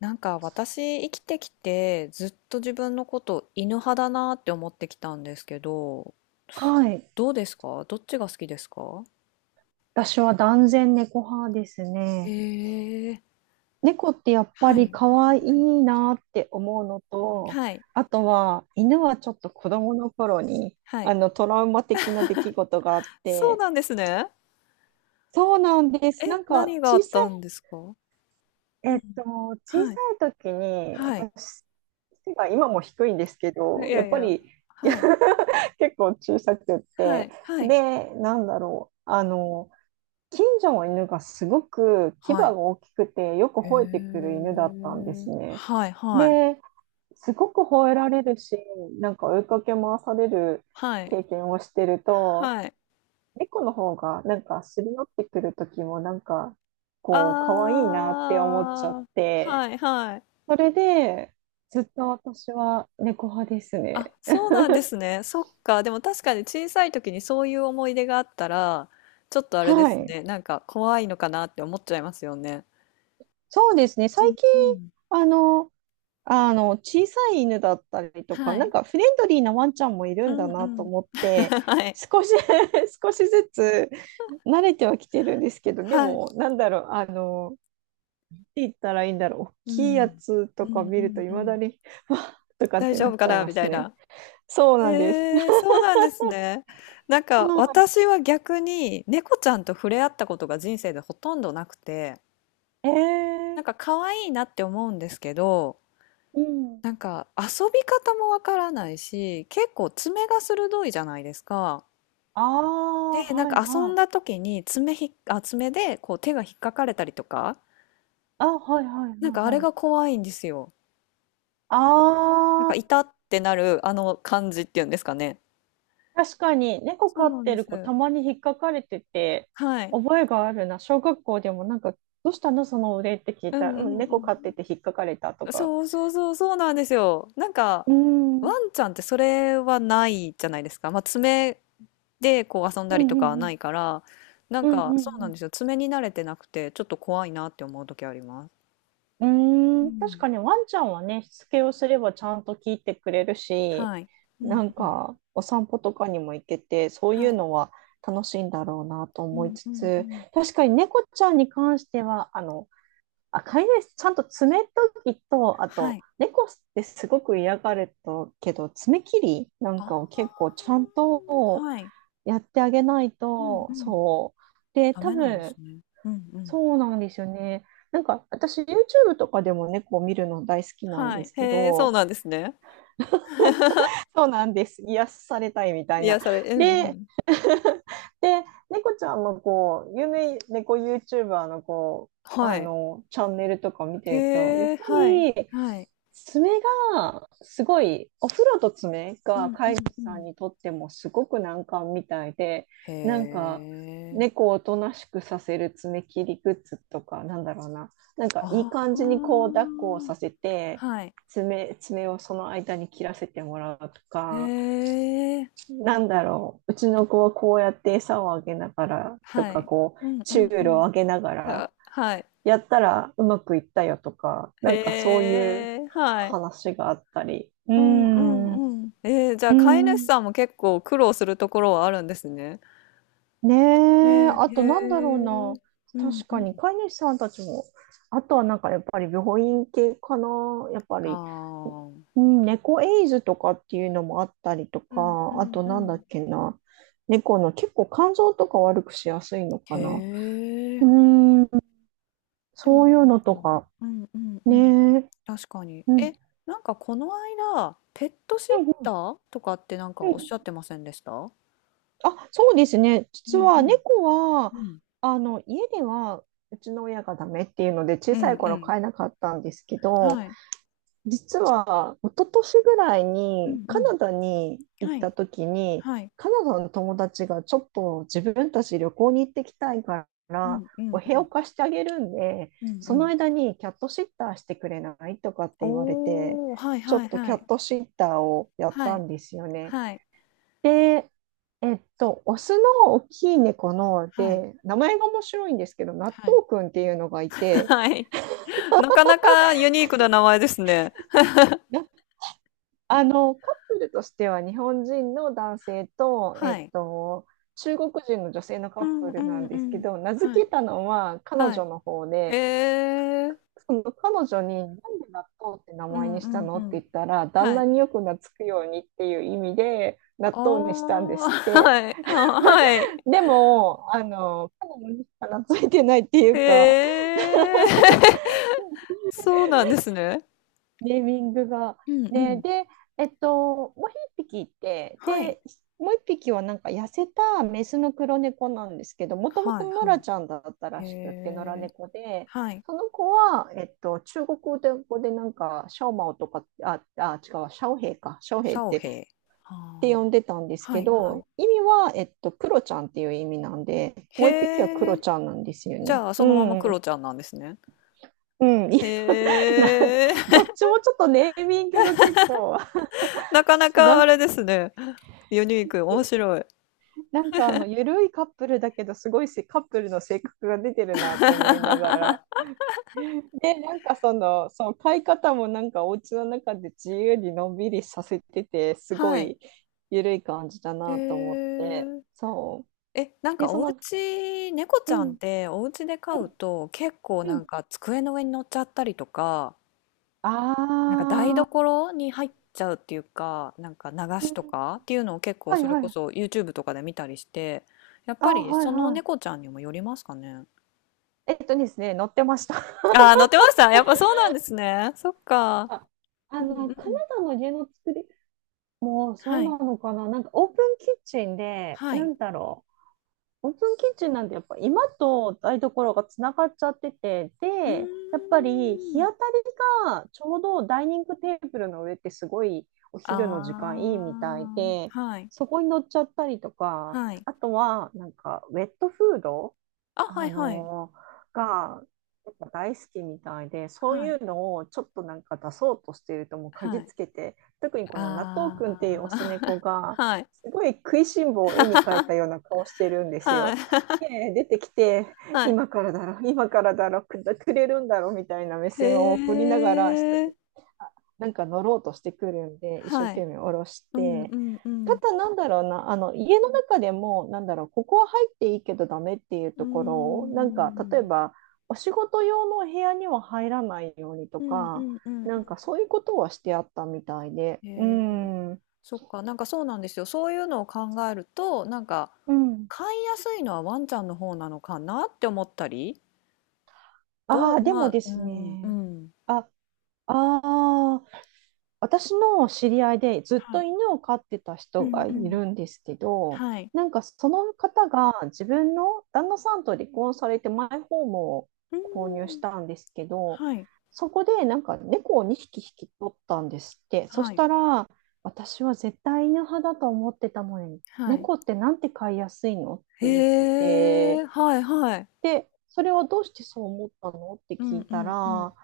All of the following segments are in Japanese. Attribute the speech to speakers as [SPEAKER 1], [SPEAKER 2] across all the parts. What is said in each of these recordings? [SPEAKER 1] なんか私生きてきてずっと自分のこと犬派だなって思ってきたんですけど、
[SPEAKER 2] はい。
[SPEAKER 1] どうですかどっちが好きですか？
[SPEAKER 2] 私は断然猫派です
[SPEAKER 1] へ
[SPEAKER 2] ね。
[SPEAKER 1] え、
[SPEAKER 2] 猫ってやっぱ
[SPEAKER 1] はい。
[SPEAKER 2] り
[SPEAKER 1] うん
[SPEAKER 2] 可愛
[SPEAKER 1] うん
[SPEAKER 2] いなって思うのと、
[SPEAKER 1] はい。
[SPEAKER 2] あとは犬はちょっと子供の頃に
[SPEAKER 1] はい。
[SPEAKER 2] トラウマ的な出来事があっ
[SPEAKER 1] そう
[SPEAKER 2] て、
[SPEAKER 1] なんですね。
[SPEAKER 2] そうなんで
[SPEAKER 1] え、
[SPEAKER 2] す。なんか
[SPEAKER 1] 何があったんですか？
[SPEAKER 2] い、
[SPEAKER 1] う
[SPEAKER 2] え
[SPEAKER 1] ん。
[SPEAKER 2] っと、小さ
[SPEAKER 1] はい。
[SPEAKER 2] い時に
[SPEAKER 1] はい。
[SPEAKER 2] 私、背が今も低いんですけ
[SPEAKER 1] い
[SPEAKER 2] ど、や
[SPEAKER 1] や
[SPEAKER 2] っ
[SPEAKER 1] い
[SPEAKER 2] ぱ
[SPEAKER 1] や。
[SPEAKER 2] り
[SPEAKER 1] はい。
[SPEAKER 2] 結構小さくっ
[SPEAKER 1] は
[SPEAKER 2] て、
[SPEAKER 1] い。はい。
[SPEAKER 2] で、近所の犬がすごく牙
[SPEAKER 1] は
[SPEAKER 2] が
[SPEAKER 1] い。
[SPEAKER 2] 大きくてよく
[SPEAKER 1] へ
[SPEAKER 2] 吠えてくる犬だったんで
[SPEAKER 1] え。
[SPEAKER 2] すね。
[SPEAKER 1] はい。はい。
[SPEAKER 2] で、すごく吠えられるし、なんか追いかけ回される
[SPEAKER 1] はい。
[SPEAKER 2] 経験をしてると、
[SPEAKER 1] はい。
[SPEAKER 2] 猫の方がなんかすり寄ってくる時もなんかこう可愛いなって思っちゃっ
[SPEAKER 1] あー。
[SPEAKER 2] て、
[SPEAKER 1] はい。はい。
[SPEAKER 2] それでずっと私は猫派です
[SPEAKER 1] あ、
[SPEAKER 2] ね。
[SPEAKER 1] そうなんですね。そっか。でも確かに小さい時にそういう思い出があったら、ちょっとあれで
[SPEAKER 2] は
[SPEAKER 1] す
[SPEAKER 2] い。
[SPEAKER 1] ね。なんか怖いのかなって思っちゃいますよね。
[SPEAKER 2] そうですね。
[SPEAKER 1] うん
[SPEAKER 2] 最近、
[SPEAKER 1] うん。
[SPEAKER 2] あの、小さい犬だったりとか、
[SPEAKER 1] は
[SPEAKER 2] なん
[SPEAKER 1] い。
[SPEAKER 2] かフレンドリーなワンちゃんもいる
[SPEAKER 1] う
[SPEAKER 2] ん
[SPEAKER 1] ん
[SPEAKER 2] だ
[SPEAKER 1] う
[SPEAKER 2] なと
[SPEAKER 1] ん。
[SPEAKER 2] 思っ て、
[SPEAKER 1] はい。
[SPEAKER 2] 少し 少しずつ慣れてはきてるんですけど、で
[SPEAKER 1] はい。
[SPEAKER 2] も、って言ったらいいんだろう、大
[SPEAKER 1] う
[SPEAKER 2] きいや
[SPEAKER 1] ん。
[SPEAKER 2] つと
[SPEAKER 1] う
[SPEAKER 2] か
[SPEAKER 1] ん
[SPEAKER 2] 見
[SPEAKER 1] う
[SPEAKER 2] ると、
[SPEAKER 1] ん
[SPEAKER 2] い
[SPEAKER 1] う
[SPEAKER 2] まだ
[SPEAKER 1] ん。
[SPEAKER 2] に、わっとかっ
[SPEAKER 1] 大
[SPEAKER 2] て
[SPEAKER 1] 丈
[SPEAKER 2] な
[SPEAKER 1] 夫
[SPEAKER 2] っち
[SPEAKER 1] か
[SPEAKER 2] ゃい
[SPEAKER 1] な
[SPEAKER 2] ま
[SPEAKER 1] みた
[SPEAKER 2] す
[SPEAKER 1] い
[SPEAKER 2] ね。
[SPEAKER 1] な。
[SPEAKER 2] そうなんです。
[SPEAKER 1] えー、そうなんですね。なんか
[SPEAKER 2] あ
[SPEAKER 1] 私は逆に猫ちゃんと触れ合ったことが人生でほとんどなくて、
[SPEAKER 2] ー、え
[SPEAKER 1] な
[SPEAKER 2] ー、
[SPEAKER 1] んか可愛いなって思うんですけど、
[SPEAKER 2] うん。
[SPEAKER 1] なんか遊び方もわからないし、結構爪が鋭いじゃないですか。
[SPEAKER 2] ああ、
[SPEAKER 1] で、なん
[SPEAKER 2] はい
[SPEAKER 1] か遊
[SPEAKER 2] は
[SPEAKER 1] んだ
[SPEAKER 2] い。
[SPEAKER 1] 時に爪ひっ、あ、爪でこう手が引っかかれたりとか、
[SPEAKER 2] あ、はいはいは
[SPEAKER 1] なんかあ
[SPEAKER 2] い
[SPEAKER 1] れ
[SPEAKER 2] はい。
[SPEAKER 1] が怖いんですよ。
[SPEAKER 2] あ
[SPEAKER 1] なんか
[SPEAKER 2] あ。
[SPEAKER 1] 痛ってなるあの感じっていうんですかね。
[SPEAKER 2] 確かに、猫
[SPEAKER 1] そ
[SPEAKER 2] 飼
[SPEAKER 1] う
[SPEAKER 2] っ
[SPEAKER 1] なん
[SPEAKER 2] て
[SPEAKER 1] で
[SPEAKER 2] る子
[SPEAKER 1] す。
[SPEAKER 2] たまに引っかかれてて、
[SPEAKER 1] はい。
[SPEAKER 2] 覚えがあるな。小学校でもなんか、どうしたのそのお礼って聞い
[SPEAKER 1] う
[SPEAKER 2] た
[SPEAKER 1] ん
[SPEAKER 2] ら、うん、
[SPEAKER 1] う
[SPEAKER 2] 猫飼っ
[SPEAKER 1] ん
[SPEAKER 2] てて引っかかれたと
[SPEAKER 1] うん。
[SPEAKER 2] か。
[SPEAKER 1] そうそうそうそうなんですよ。なんか
[SPEAKER 2] うーん、うん、
[SPEAKER 1] ワンちゃんってそれはないじゃないですか。まあ爪で、こう遊んだ
[SPEAKER 2] う
[SPEAKER 1] りとかはな
[SPEAKER 2] ん、
[SPEAKER 1] いから、なん
[SPEAKER 2] うん、う
[SPEAKER 1] かそう
[SPEAKER 2] ん、う
[SPEAKER 1] なん
[SPEAKER 2] ん
[SPEAKER 1] ですよ。爪に慣れてなくて、ちょっと怖いなって思う時あります。
[SPEAKER 2] う
[SPEAKER 1] う
[SPEAKER 2] ん。うーん、確
[SPEAKER 1] ん。
[SPEAKER 2] かにワンちゃんはね、しつけをすればちゃんと聞いてくれるし、
[SPEAKER 1] はい。う
[SPEAKER 2] な
[SPEAKER 1] ん
[SPEAKER 2] ん
[SPEAKER 1] うん。
[SPEAKER 2] か、お散歩とかにも行けて、そうい
[SPEAKER 1] は
[SPEAKER 2] う
[SPEAKER 1] い。
[SPEAKER 2] のは楽しいんだろうなと
[SPEAKER 1] う
[SPEAKER 2] 思い
[SPEAKER 1] ん
[SPEAKER 2] つ
[SPEAKER 1] うんう
[SPEAKER 2] つ、
[SPEAKER 1] ん。
[SPEAKER 2] 確かに猫ちゃんに関しては、飼い主、ちゃんと爪研ぎと、あ
[SPEAKER 1] は
[SPEAKER 2] と、
[SPEAKER 1] い。
[SPEAKER 2] 猫ってすごく嫌がるとけど、爪切りなんかを
[SPEAKER 1] あ
[SPEAKER 2] 結構ちゃん
[SPEAKER 1] あ、
[SPEAKER 2] と
[SPEAKER 1] はい。
[SPEAKER 2] やってあげない
[SPEAKER 1] うん
[SPEAKER 2] と、
[SPEAKER 1] うん。
[SPEAKER 2] そう。で、
[SPEAKER 1] ダ
[SPEAKER 2] 多
[SPEAKER 1] メなんです
[SPEAKER 2] 分、
[SPEAKER 1] ね。うんうん。
[SPEAKER 2] そうなんですよね。なんか、私、YouTube とかでも猫を見るの大好きなん
[SPEAKER 1] は
[SPEAKER 2] で
[SPEAKER 1] い。
[SPEAKER 2] すけ
[SPEAKER 1] へえ、そう
[SPEAKER 2] ど、
[SPEAKER 1] なんですね。
[SPEAKER 2] そうなんです。癒されたいみたい
[SPEAKER 1] い
[SPEAKER 2] な。
[SPEAKER 1] やそれうんう
[SPEAKER 2] で、
[SPEAKER 1] ん。
[SPEAKER 2] で、猫ちゃんのこう、有名猫 YouTuber のこう、
[SPEAKER 1] はい。
[SPEAKER 2] チャンネルとか見て
[SPEAKER 1] へ
[SPEAKER 2] ると、やっぱ
[SPEAKER 1] え、はい。
[SPEAKER 2] り、
[SPEAKER 1] はい。
[SPEAKER 2] 爪すごい、お風呂と爪
[SPEAKER 1] う
[SPEAKER 2] が
[SPEAKER 1] んう
[SPEAKER 2] 飼い主
[SPEAKER 1] んう
[SPEAKER 2] さん
[SPEAKER 1] ん。
[SPEAKER 2] にとってもすごく難関みたいで、なん
[SPEAKER 1] へ
[SPEAKER 2] か、
[SPEAKER 1] え。
[SPEAKER 2] 猫をおとなしくさせる爪切りグッズとか、なんだろうな、なんかいい
[SPEAKER 1] あ
[SPEAKER 2] 感
[SPEAKER 1] あ。
[SPEAKER 2] じにこう、抱っこをさせて、
[SPEAKER 1] はい。
[SPEAKER 2] 爪をその間に切らせてもらうとか、
[SPEAKER 1] へえ。
[SPEAKER 2] うちの子はこうやって餌をあげながらと
[SPEAKER 1] は
[SPEAKER 2] か、
[SPEAKER 1] い。
[SPEAKER 2] こう、
[SPEAKER 1] うんう
[SPEAKER 2] チュ
[SPEAKER 1] ん
[SPEAKER 2] ー
[SPEAKER 1] う
[SPEAKER 2] ル
[SPEAKER 1] ん。
[SPEAKER 2] をあげながら、
[SPEAKER 1] あ、はい。
[SPEAKER 2] やったらうまくいったよとか、なんかそういう
[SPEAKER 1] へえ、はい。
[SPEAKER 2] 話があったり、うー
[SPEAKER 1] うんう
[SPEAKER 2] ん。う
[SPEAKER 1] んうん。えー、じゃ
[SPEAKER 2] ー
[SPEAKER 1] あ飼い主
[SPEAKER 2] ん。
[SPEAKER 1] さんも結構苦労するところはあるんですね。
[SPEAKER 2] ねえ、
[SPEAKER 1] ね
[SPEAKER 2] あ
[SPEAKER 1] え、へ
[SPEAKER 2] となんだろう
[SPEAKER 1] え。
[SPEAKER 2] な。
[SPEAKER 1] うん
[SPEAKER 2] 確
[SPEAKER 1] う
[SPEAKER 2] かに
[SPEAKER 1] ん。
[SPEAKER 2] 飼い主さんたちも、あとはなんかやっぱり病院系かな。やっぱ
[SPEAKER 1] あ
[SPEAKER 2] り、
[SPEAKER 1] あ。
[SPEAKER 2] うん猫エイズとかっていうのもあったりと
[SPEAKER 1] うんう
[SPEAKER 2] か、あ
[SPEAKER 1] ん
[SPEAKER 2] と
[SPEAKER 1] う
[SPEAKER 2] なんだっ
[SPEAKER 1] ん。
[SPEAKER 2] けな。猫の結構肝臓とか悪くしやすいの
[SPEAKER 1] へ
[SPEAKER 2] かな。うー
[SPEAKER 1] え。
[SPEAKER 2] ん、
[SPEAKER 1] でも
[SPEAKER 2] そうい
[SPEAKER 1] な
[SPEAKER 2] う
[SPEAKER 1] ん
[SPEAKER 2] のと
[SPEAKER 1] か、
[SPEAKER 2] か。
[SPEAKER 1] うんうんう
[SPEAKER 2] ねえ。う
[SPEAKER 1] ん。
[SPEAKER 2] ん。
[SPEAKER 1] 確かに。
[SPEAKER 2] う
[SPEAKER 1] え、
[SPEAKER 2] ん
[SPEAKER 1] なんかこの間、ペットシッ
[SPEAKER 2] う
[SPEAKER 1] タ
[SPEAKER 2] ん
[SPEAKER 1] ーとかってなんか
[SPEAKER 2] う
[SPEAKER 1] おっし
[SPEAKER 2] ん
[SPEAKER 1] ゃってませんでした？
[SPEAKER 2] あ、そうですね。
[SPEAKER 1] う
[SPEAKER 2] 実
[SPEAKER 1] んう
[SPEAKER 2] は
[SPEAKER 1] ん。
[SPEAKER 2] 猫は、
[SPEAKER 1] うん。
[SPEAKER 2] 家ではうちの親がダメっていうので、小
[SPEAKER 1] う
[SPEAKER 2] さ
[SPEAKER 1] ん
[SPEAKER 2] い
[SPEAKER 1] う
[SPEAKER 2] 頃
[SPEAKER 1] ん。
[SPEAKER 2] 飼えなかったんですけど、
[SPEAKER 1] はい。
[SPEAKER 2] 実は一昨年ぐらい
[SPEAKER 1] う
[SPEAKER 2] に
[SPEAKER 1] んう
[SPEAKER 2] カ
[SPEAKER 1] ん。
[SPEAKER 2] ナダに行っ
[SPEAKER 1] はい。
[SPEAKER 2] た時に、
[SPEAKER 1] はい。
[SPEAKER 2] カナダの友達がちょっと自分たち旅行に行ってきたいか
[SPEAKER 1] う
[SPEAKER 2] ら、
[SPEAKER 1] んう
[SPEAKER 2] お
[SPEAKER 1] ん
[SPEAKER 2] 部
[SPEAKER 1] う
[SPEAKER 2] 屋を
[SPEAKER 1] ん。
[SPEAKER 2] 貸してあげるんで、
[SPEAKER 1] うんう
[SPEAKER 2] その
[SPEAKER 1] ん。
[SPEAKER 2] 間にキャットシッターしてくれないとかって言われて、
[SPEAKER 1] おお、はい
[SPEAKER 2] ちょ
[SPEAKER 1] はい
[SPEAKER 2] っとキ
[SPEAKER 1] は
[SPEAKER 2] ャ
[SPEAKER 1] い。
[SPEAKER 2] ットシッターをやっ
[SPEAKER 1] は
[SPEAKER 2] た
[SPEAKER 1] い。
[SPEAKER 2] んですよね。
[SPEAKER 1] はい。
[SPEAKER 2] で、オスの大きい猫の
[SPEAKER 1] はい。
[SPEAKER 2] で、名前が面白いんですけど、納
[SPEAKER 1] はい。
[SPEAKER 2] 豆くんっていうのがい て、
[SPEAKER 1] はい。なかなかユニークな名前ですね。
[SPEAKER 2] なあの、カップルとしては日本人の男性と、
[SPEAKER 1] はい。
[SPEAKER 2] 中国人の女性のカ
[SPEAKER 1] う
[SPEAKER 2] ッ
[SPEAKER 1] ん
[SPEAKER 2] プ
[SPEAKER 1] う
[SPEAKER 2] ルな
[SPEAKER 1] ん
[SPEAKER 2] ん
[SPEAKER 1] う
[SPEAKER 2] ですけ
[SPEAKER 1] ん。
[SPEAKER 2] ど、名付
[SPEAKER 1] はい。
[SPEAKER 2] けたのは彼
[SPEAKER 1] はい。
[SPEAKER 2] 女の方
[SPEAKER 1] へ
[SPEAKER 2] で、
[SPEAKER 1] え。
[SPEAKER 2] その彼女になんで納豆って名
[SPEAKER 1] う
[SPEAKER 2] 前
[SPEAKER 1] ん
[SPEAKER 2] に
[SPEAKER 1] う
[SPEAKER 2] した
[SPEAKER 1] んう
[SPEAKER 2] のって
[SPEAKER 1] ん。
[SPEAKER 2] 言ったら、旦
[SPEAKER 1] は
[SPEAKER 2] 那
[SPEAKER 1] い。
[SPEAKER 2] によく懐くようにっていう意味で、
[SPEAKER 1] あ
[SPEAKER 2] 納豆にしたんですっ
[SPEAKER 1] あ、
[SPEAKER 2] て。
[SPEAKER 1] はい。あ、はい。
[SPEAKER 2] でも、彼女にしか懐いてないっていうか、
[SPEAKER 1] へえ。そうなんですね。
[SPEAKER 2] ネーミングが。
[SPEAKER 1] うんう
[SPEAKER 2] ね、
[SPEAKER 1] ん。
[SPEAKER 2] で、えっと、もう一匹いて、
[SPEAKER 1] はい。
[SPEAKER 2] で、もう一匹はなんか痩せたメスの黒猫なんですけど、もとも
[SPEAKER 1] は
[SPEAKER 2] と
[SPEAKER 1] い
[SPEAKER 2] 野
[SPEAKER 1] は
[SPEAKER 2] 良
[SPEAKER 1] い。
[SPEAKER 2] ちゃんだったら
[SPEAKER 1] へ
[SPEAKER 2] しくって、野良
[SPEAKER 1] え。
[SPEAKER 2] 猫で、
[SPEAKER 1] はい。
[SPEAKER 2] その子は、中国語でなんか、シャオマオとか、あ、違う、シャオヘイか、シャオヘ
[SPEAKER 1] シ
[SPEAKER 2] イっ
[SPEAKER 1] ャオ
[SPEAKER 2] て、っ
[SPEAKER 1] ヘイ。
[SPEAKER 2] て
[SPEAKER 1] ああ。
[SPEAKER 2] 呼んでたんです
[SPEAKER 1] は
[SPEAKER 2] け
[SPEAKER 1] いはい。
[SPEAKER 2] ど、意味は、クロちゃんっていう意味なんで、もう一匹はク
[SPEAKER 1] へ
[SPEAKER 2] ロ
[SPEAKER 1] え。
[SPEAKER 2] ちゃんなんですよ
[SPEAKER 1] じ
[SPEAKER 2] ね。
[SPEAKER 1] ゃあ、そ
[SPEAKER 2] う
[SPEAKER 1] のままク
[SPEAKER 2] ん、
[SPEAKER 1] ロちゃんなんですね。
[SPEAKER 2] うん、いや
[SPEAKER 1] へ
[SPEAKER 2] な
[SPEAKER 1] え。
[SPEAKER 2] どっちもちょっとネーミングが結構
[SPEAKER 1] なかな
[SPEAKER 2] な
[SPEAKER 1] か
[SPEAKER 2] ん
[SPEAKER 1] あ
[SPEAKER 2] か、
[SPEAKER 1] れですね。ユニーク、面白い。
[SPEAKER 2] なんかゆるいカップルだけど、すごいせカップルの性格が出てるなと思いながら。で、なんかその買い方もなんかお家の中で自由にのんびりさせてて、すご
[SPEAKER 1] はい。
[SPEAKER 2] いゆるい感じだ
[SPEAKER 1] へ
[SPEAKER 2] なと思って。
[SPEAKER 1] え。
[SPEAKER 2] そう。
[SPEAKER 1] え、なん
[SPEAKER 2] で、
[SPEAKER 1] かお家、猫ち
[SPEAKER 2] う
[SPEAKER 1] ゃんっ
[SPEAKER 2] ん、
[SPEAKER 1] てお家で飼
[SPEAKER 2] う
[SPEAKER 1] うと結構
[SPEAKER 2] ん、う
[SPEAKER 1] な
[SPEAKER 2] ん。
[SPEAKER 1] んか机の上に乗っちゃったりとか、
[SPEAKER 2] あ
[SPEAKER 1] なんか台
[SPEAKER 2] ー、
[SPEAKER 1] 所に入っちゃうっていうか、なんか流
[SPEAKER 2] う
[SPEAKER 1] し
[SPEAKER 2] ん
[SPEAKER 1] とかっていうのを結構
[SPEAKER 2] はい
[SPEAKER 1] それ
[SPEAKER 2] は
[SPEAKER 1] こ
[SPEAKER 2] い。
[SPEAKER 1] そ YouTube とかで見たりして、やっ
[SPEAKER 2] あ
[SPEAKER 1] ぱ
[SPEAKER 2] ー、
[SPEAKER 1] り
[SPEAKER 2] はい
[SPEAKER 1] その
[SPEAKER 2] は
[SPEAKER 1] 猫ちゃんにもよりますかね。
[SPEAKER 2] い。えっとですね、乗ってました。
[SPEAKER 1] ああ、乗ってました。やっぱそうなんですね。そっか。うんう
[SPEAKER 2] カナ
[SPEAKER 1] ん。
[SPEAKER 2] ダの家の作りもうそ
[SPEAKER 1] は
[SPEAKER 2] う
[SPEAKER 1] い。
[SPEAKER 2] なのかな。なんかオープンキッチンで、
[SPEAKER 1] は
[SPEAKER 2] な
[SPEAKER 1] い。
[SPEAKER 2] んだろう。オープンキッチンなんてやっぱ今と台所がつながっちゃってて、
[SPEAKER 1] うー
[SPEAKER 2] で、やっぱり日
[SPEAKER 1] ん。
[SPEAKER 2] 当たりがちょうどダイニングテーブルの上ってすごいお
[SPEAKER 1] あ
[SPEAKER 2] 昼の時間いいみたいで、
[SPEAKER 1] あ、はい。
[SPEAKER 2] そこに乗っちゃったりとか、
[SPEAKER 1] はい。
[SPEAKER 2] あとはなんかウェットフード
[SPEAKER 1] あ、は
[SPEAKER 2] あ
[SPEAKER 1] いはい。
[SPEAKER 2] のがやっぱ大好きみたいで、そう
[SPEAKER 1] は
[SPEAKER 2] い
[SPEAKER 1] い。
[SPEAKER 2] うのをちょっとなんか出そうとしているともう嗅
[SPEAKER 1] は
[SPEAKER 2] ぎ
[SPEAKER 1] い。
[SPEAKER 2] つけて、特にこの納豆くんっていう
[SPEAKER 1] あ
[SPEAKER 2] オ
[SPEAKER 1] あ、
[SPEAKER 2] ス猫 が、
[SPEAKER 1] はい。
[SPEAKER 2] すごい食いしん坊を絵に描いたよう な顔してるんです
[SPEAKER 1] はい。
[SPEAKER 2] よ。で、出てきて、
[SPEAKER 1] はい。
[SPEAKER 2] 今からだろ、今からだろ、くれるんだろみたいな目線を送り
[SPEAKER 1] へ
[SPEAKER 2] ながら、下に
[SPEAKER 1] え。
[SPEAKER 2] あなんか乗ろうとしてくるんで、一生
[SPEAKER 1] はい。
[SPEAKER 2] 懸命下ろし
[SPEAKER 1] うん
[SPEAKER 2] て、
[SPEAKER 1] うんう
[SPEAKER 2] た
[SPEAKER 1] ん。
[SPEAKER 2] だなんだろうな、あの家の中でも、なんだろう、ここは入っていいけどダメっていう
[SPEAKER 1] うー
[SPEAKER 2] ところを、なんか例え
[SPEAKER 1] ん。
[SPEAKER 2] ば、お仕事用の部屋には入らないようにと
[SPEAKER 1] うんう
[SPEAKER 2] か、
[SPEAKER 1] んうん
[SPEAKER 2] なん
[SPEAKER 1] う
[SPEAKER 2] かそういうことはしてあったみたいで、
[SPEAKER 1] ん。
[SPEAKER 2] う
[SPEAKER 1] へえ。
[SPEAKER 2] ん、う
[SPEAKER 1] そっか、なんかそうなんですよ。そういうのを考えると、なんか、
[SPEAKER 2] ん。
[SPEAKER 1] 飼いやすいのはワンちゃんの方なのかなって思ったり。ど
[SPEAKER 2] ああ、
[SPEAKER 1] う
[SPEAKER 2] で
[SPEAKER 1] ま
[SPEAKER 2] も
[SPEAKER 1] あ、
[SPEAKER 2] で
[SPEAKER 1] う
[SPEAKER 2] す
[SPEAKER 1] ん、う
[SPEAKER 2] ね、
[SPEAKER 1] ん。
[SPEAKER 2] あ、あ私の知り合いでずっ
[SPEAKER 1] は
[SPEAKER 2] と
[SPEAKER 1] い。
[SPEAKER 2] 犬を飼ってた
[SPEAKER 1] う
[SPEAKER 2] 人
[SPEAKER 1] ん
[SPEAKER 2] が
[SPEAKER 1] う
[SPEAKER 2] い
[SPEAKER 1] ん。
[SPEAKER 2] るんですけど、
[SPEAKER 1] はい。
[SPEAKER 2] なんかその方が自分の旦那さんと離婚されてマイホームを
[SPEAKER 1] う
[SPEAKER 2] 購入し
[SPEAKER 1] ーん。
[SPEAKER 2] たんですけど、
[SPEAKER 1] はい、
[SPEAKER 2] そこでなんか猫を2匹引き取ったんですって。そし
[SPEAKER 1] はい。
[SPEAKER 2] たら、私は絶対犬派だと思ってたのに、
[SPEAKER 1] はい。
[SPEAKER 2] 猫ってなんて飼いやすいのって言って
[SPEAKER 1] へ
[SPEAKER 2] て、
[SPEAKER 1] え、はいはい。
[SPEAKER 2] で、それはどうしてそう思ったのって
[SPEAKER 1] うん
[SPEAKER 2] 聞
[SPEAKER 1] う
[SPEAKER 2] いた
[SPEAKER 1] んう
[SPEAKER 2] ら、
[SPEAKER 1] ん。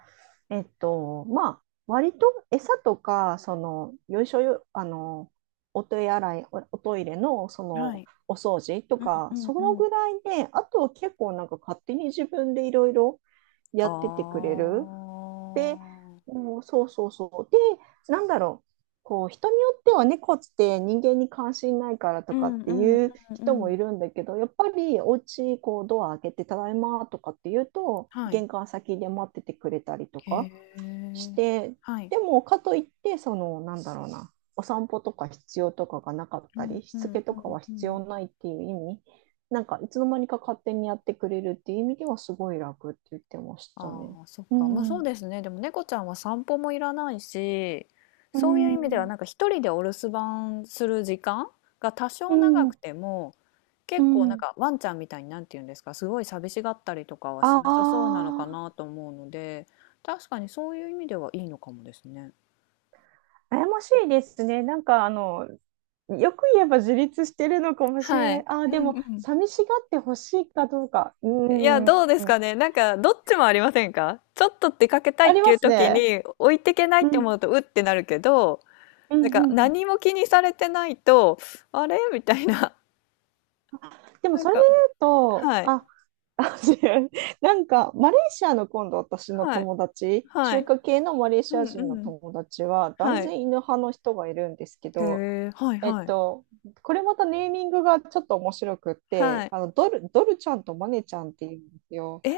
[SPEAKER 2] まあ、割と餌とか、その、よいしょよ、あの、お手洗い、お、おトイレの、
[SPEAKER 1] はい。
[SPEAKER 2] お掃除と
[SPEAKER 1] うん
[SPEAKER 2] か、
[SPEAKER 1] う
[SPEAKER 2] そ
[SPEAKER 1] ん
[SPEAKER 2] の
[SPEAKER 1] うん。
[SPEAKER 2] ぐらいで、あとは結構なんか勝手に自分でいろいろや
[SPEAKER 1] ああ。
[SPEAKER 2] っててくれる。で、うんそうそうそう。で、なんだろう。こう、人によってはね猫って人間に関心ないから
[SPEAKER 1] う
[SPEAKER 2] とか
[SPEAKER 1] ん
[SPEAKER 2] って
[SPEAKER 1] うんうん
[SPEAKER 2] いう
[SPEAKER 1] う
[SPEAKER 2] 人もい
[SPEAKER 1] ん。
[SPEAKER 2] るんだけど、やっぱりお家、こう、ドア開けて、ただいまとかって言うと、
[SPEAKER 1] はい。
[SPEAKER 2] 玄関先で待っててくれたりと
[SPEAKER 1] へ
[SPEAKER 2] か。し
[SPEAKER 1] え。
[SPEAKER 2] て、
[SPEAKER 1] はい。
[SPEAKER 2] でもかといって、なんだろうな、お散歩とか必要とかがなかっ
[SPEAKER 1] う
[SPEAKER 2] た
[SPEAKER 1] ん
[SPEAKER 2] り、し
[SPEAKER 1] う
[SPEAKER 2] つ
[SPEAKER 1] ん
[SPEAKER 2] け
[SPEAKER 1] う
[SPEAKER 2] とか
[SPEAKER 1] ん
[SPEAKER 2] は
[SPEAKER 1] う
[SPEAKER 2] 必
[SPEAKER 1] ん。
[SPEAKER 2] 要ないっていう意味、なんかいつの間にか勝手にやってくれるっていう意味ではすごい楽って言ってました
[SPEAKER 1] あ
[SPEAKER 2] ね。
[SPEAKER 1] あ、そっ
[SPEAKER 2] う
[SPEAKER 1] か。まあ
[SPEAKER 2] ん、
[SPEAKER 1] そう
[SPEAKER 2] う
[SPEAKER 1] ですね。でも猫ちゃんは散歩もいらないし、
[SPEAKER 2] ん、
[SPEAKER 1] そういう意味ではなんか一人でお留守番する時間が多
[SPEAKER 2] う
[SPEAKER 1] 少長く
[SPEAKER 2] ん、
[SPEAKER 1] ても、
[SPEAKER 2] う
[SPEAKER 1] 結構なん
[SPEAKER 2] ん。
[SPEAKER 1] かワンちゃんみたいになんて言うんですか、すごい寂しがったりとかはし
[SPEAKER 2] あ
[SPEAKER 1] なさそうなのかな
[SPEAKER 2] あ、
[SPEAKER 1] と思うので、確かにそういう意味ではいいのかもですね。
[SPEAKER 2] 悩ましいですね。よく言えば自立してるのかもしれ
[SPEAKER 1] は
[SPEAKER 2] な
[SPEAKER 1] い。
[SPEAKER 2] い。ああ、
[SPEAKER 1] う
[SPEAKER 2] で
[SPEAKER 1] ん
[SPEAKER 2] も、
[SPEAKER 1] うん。
[SPEAKER 2] 寂しがってほしいかどうか。う
[SPEAKER 1] いや、
[SPEAKER 2] ーん。
[SPEAKER 1] どうですかね。なんか、どっちもありませんか？ちょっと出かけたいっ
[SPEAKER 2] あり
[SPEAKER 1] てい
[SPEAKER 2] ま
[SPEAKER 1] う
[SPEAKER 2] す
[SPEAKER 1] 時
[SPEAKER 2] ね。
[SPEAKER 1] に、置いてけないっ
[SPEAKER 2] う
[SPEAKER 1] て
[SPEAKER 2] ん、
[SPEAKER 1] 思うと、うってなるけど、
[SPEAKER 2] う
[SPEAKER 1] なん
[SPEAKER 2] ん、
[SPEAKER 1] か、
[SPEAKER 2] うん。
[SPEAKER 1] 何も気にされてないと、あれ？みたいな。
[SPEAKER 2] で も
[SPEAKER 1] なん
[SPEAKER 2] それで
[SPEAKER 1] か
[SPEAKER 2] 言うと、
[SPEAKER 1] はい、
[SPEAKER 2] あ、あ違うなんかマレーシアの今度私の
[SPEAKER 1] はい、
[SPEAKER 2] 友達、
[SPEAKER 1] は
[SPEAKER 2] 中
[SPEAKER 1] い。
[SPEAKER 2] 華系のマレー
[SPEAKER 1] う
[SPEAKER 2] シ
[SPEAKER 1] ん
[SPEAKER 2] ア人の
[SPEAKER 1] うん。
[SPEAKER 2] 友達は断
[SPEAKER 1] はい。
[SPEAKER 2] 然犬派の人がいるんですけ
[SPEAKER 1] へ
[SPEAKER 2] ど、
[SPEAKER 1] え、はい
[SPEAKER 2] えっ
[SPEAKER 1] はい。
[SPEAKER 2] と、これまたネーミングがちょっと面白くっ
[SPEAKER 1] は
[SPEAKER 2] て、
[SPEAKER 1] い。
[SPEAKER 2] ドルちゃんとマネちゃんって言うんですよ。
[SPEAKER 1] え？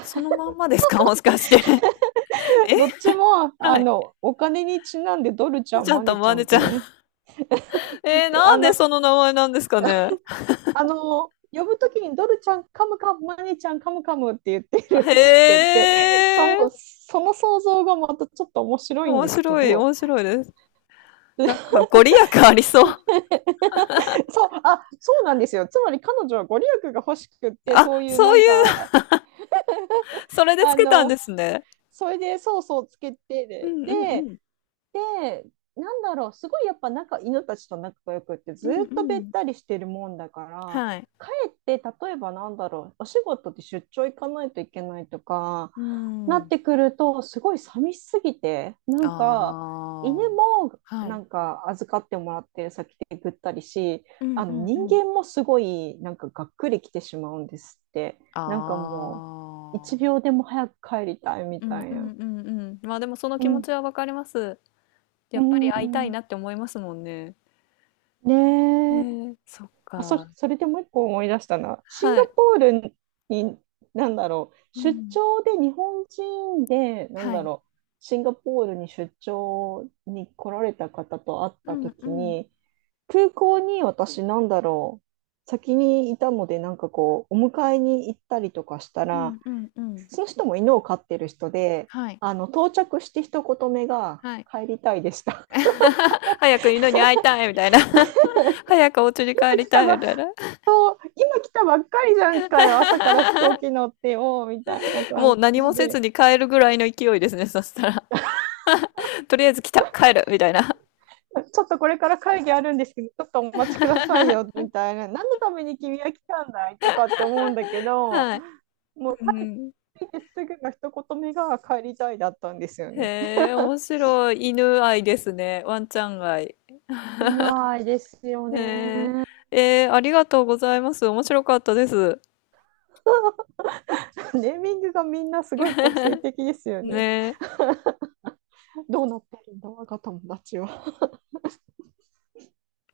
[SPEAKER 1] そのまんまですか？もしかして。え？
[SPEAKER 2] どっちも
[SPEAKER 1] はい。
[SPEAKER 2] お金にちなんでドルちゃ
[SPEAKER 1] ち
[SPEAKER 2] ん、
[SPEAKER 1] ゃん
[SPEAKER 2] マ
[SPEAKER 1] と
[SPEAKER 2] ネ
[SPEAKER 1] 思
[SPEAKER 2] ちゃ
[SPEAKER 1] わ
[SPEAKER 2] んっ
[SPEAKER 1] ちゃん
[SPEAKER 2] て
[SPEAKER 1] えー、な
[SPEAKER 2] あ
[SPEAKER 1] んで
[SPEAKER 2] の
[SPEAKER 1] その名前なんですかね？
[SPEAKER 2] 呼ぶときにドルちゃんカムカム、マニーちゃんカムカムって言ってるらしく
[SPEAKER 1] へ
[SPEAKER 2] て、
[SPEAKER 1] え。
[SPEAKER 2] その想像がまたちょっと面白いん
[SPEAKER 1] 面
[SPEAKER 2] ですけ
[SPEAKER 1] 白い、
[SPEAKER 2] ど、
[SPEAKER 1] 面白いです。なんかご利益ありそう。
[SPEAKER 2] そう、あ、そうなんですよ。つまり彼女はご利益が欲しくっ て、
[SPEAKER 1] あ、
[SPEAKER 2] そういう
[SPEAKER 1] そ
[SPEAKER 2] な
[SPEAKER 1] う
[SPEAKER 2] ん
[SPEAKER 1] いう、
[SPEAKER 2] か、
[SPEAKER 1] それでつ
[SPEAKER 2] あ
[SPEAKER 1] けたんで
[SPEAKER 2] の、
[SPEAKER 1] すね。
[SPEAKER 2] それでソースをつけ
[SPEAKER 1] う
[SPEAKER 2] て、
[SPEAKER 1] んうんうん。
[SPEAKER 2] で、なんだろう、すごいやっぱ犬たちと仲が良くって
[SPEAKER 1] う
[SPEAKER 2] ず
[SPEAKER 1] ん
[SPEAKER 2] っと
[SPEAKER 1] う
[SPEAKER 2] べっ
[SPEAKER 1] ん。
[SPEAKER 2] たりしてるもんだから、
[SPEAKER 1] はい。
[SPEAKER 2] かえって例えばなんだろう、お仕事で出張行かないといけないとか、
[SPEAKER 1] う
[SPEAKER 2] なっ
[SPEAKER 1] ん。
[SPEAKER 2] てくると、すごい寂しすぎて、な
[SPEAKER 1] あ
[SPEAKER 2] んか、犬
[SPEAKER 1] あ、
[SPEAKER 2] も
[SPEAKER 1] は
[SPEAKER 2] な
[SPEAKER 1] い。
[SPEAKER 2] んか預かってもらってる先でぐったりし、
[SPEAKER 1] うん
[SPEAKER 2] あ
[SPEAKER 1] う
[SPEAKER 2] の
[SPEAKER 1] んう
[SPEAKER 2] 人
[SPEAKER 1] ん。
[SPEAKER 2] 間もすごいなんかがっくり来てしまうんですって。
[SPEAKER 1] あ
[SPEAKER 2] なんかもう、一
[SPEAKER 1] あ。
[SPEAKER 2] 秒でも早く帰りたいみ
[SPEAKER 1] う
[SPEAKER 2] た
[SPEAKER 1] ん
[SPEAKER 2] い
[SPEAKER 1] うん
[SPEAKER 2] な。
[SPEAKER 1] うんうん。まあでもその
[SPEAKER 2] う
[SPEAKER 1] 気持
[SPEAKER 2] ん。
[SPEAKER 1] ちはわかります。
[SPEAKER 2] う
[SPEAKER 1] やっぱり会いたい
[SPEAKER 2] ん。
[SPEAKER 1] なって思いますもんね。
[SPEAKER 2] ね、
[SPEAKER 1] ねえ。そっか。
[SPEAKER 2] それでもう一個思い出したな。シン
[SPEAKER 1] は
[SPEAKER 2] ガ
[SPEAKER 1] い。
[SPEAKER 2] ポールに、なんだろう、
[SPEAKER 1] う
[SPEAKER 2] 出
[SPEAKER 1] ん。
[SPEAKER 2] 張で日本人で、なん
[SPEAKER 1] は
[SPEAKER 2] だ
[SPEAKER 1] い。
[SPEAKER 2] ろう、シンガポールに出張に来られた方と会っ
[SPEAKER 1] う
[SPEAKER 2] た
[SPEAKER 1] んう
[SPEAKER 2] 時
[SPEAKER 1] ん
[SPEAKER 2] に、空港に私、なんだろう、先にいたので、なんかこう、お迎えに行ったりとかした
[SPEAKER 1] う
[SPEAKER 2] ら、
[SPEAKER 1] んうんうん。
[SPEAKER 2] その人も犬を飼ってる人で、
[SPEAKER 1] はい、
[SPEAKER 2] 到着して一言目が、
[SPEAKER 1] はい。
[SPEAKER 2] 帰りたいでした。
[SPEAKER 1] 早く犬に会いたいみたいな。早くお家 に
[SPEAKER 2] 今
[SPEAKER 1] 帰り
[SPEAKER 2] 来
[SPEAKER 1] た
[SPEAKER 2] た
[SPEAKER 1] い
[SPEAKER 2] ばっ
[SPEAKER 1] みたいな。
[SPEAKER 2] 今来たばっかりじゃんかよ、朝から飛行機乗ってよ、みたいな
[SPEAKER 1] も
[SPEAKER 2] 感
[SPEAKER 1] う何も
[SPEAKER 2] じ
[SPEAKER 1] せず
[SPEAKER 2] で、
[SPEAKER 1] に帰るぐらいの勢いですね、そしたら。とりあえず来た、帰るみたいな。
[SPEAKER 2] ちょっとこれから会議あるんですけど、ちょっとお待ちくださいよ、みたいな、何のために君は来たんだいとかって思うんだけど、
[SPEAKER 1] はい。
[SPEAKER 2] もう
[SPEAKER 1] う
[SPEAKER 2] 帰っ
[SPEAKER 1] ん。
[SPEAKER 2] てきてすぐの一言目が帰りたいだったんですよね。
[SPEAKER 1] へえ、面白い。犬愛ですね。ワンちゃん愛。
[SPEAKER 2] 犬愛ですよ
[SPEAKER 1] へえ、
[SPEAKER 2] ね。
[SPEAKER 1] えーありがとうございます。面白かったです。
[SPEAKER 2] ネーミングがみんなすごい個性的ですよね。
[SPEAKER 1] ねえ。
[SPEAKER 2] どうなってるんだ、我が友達は。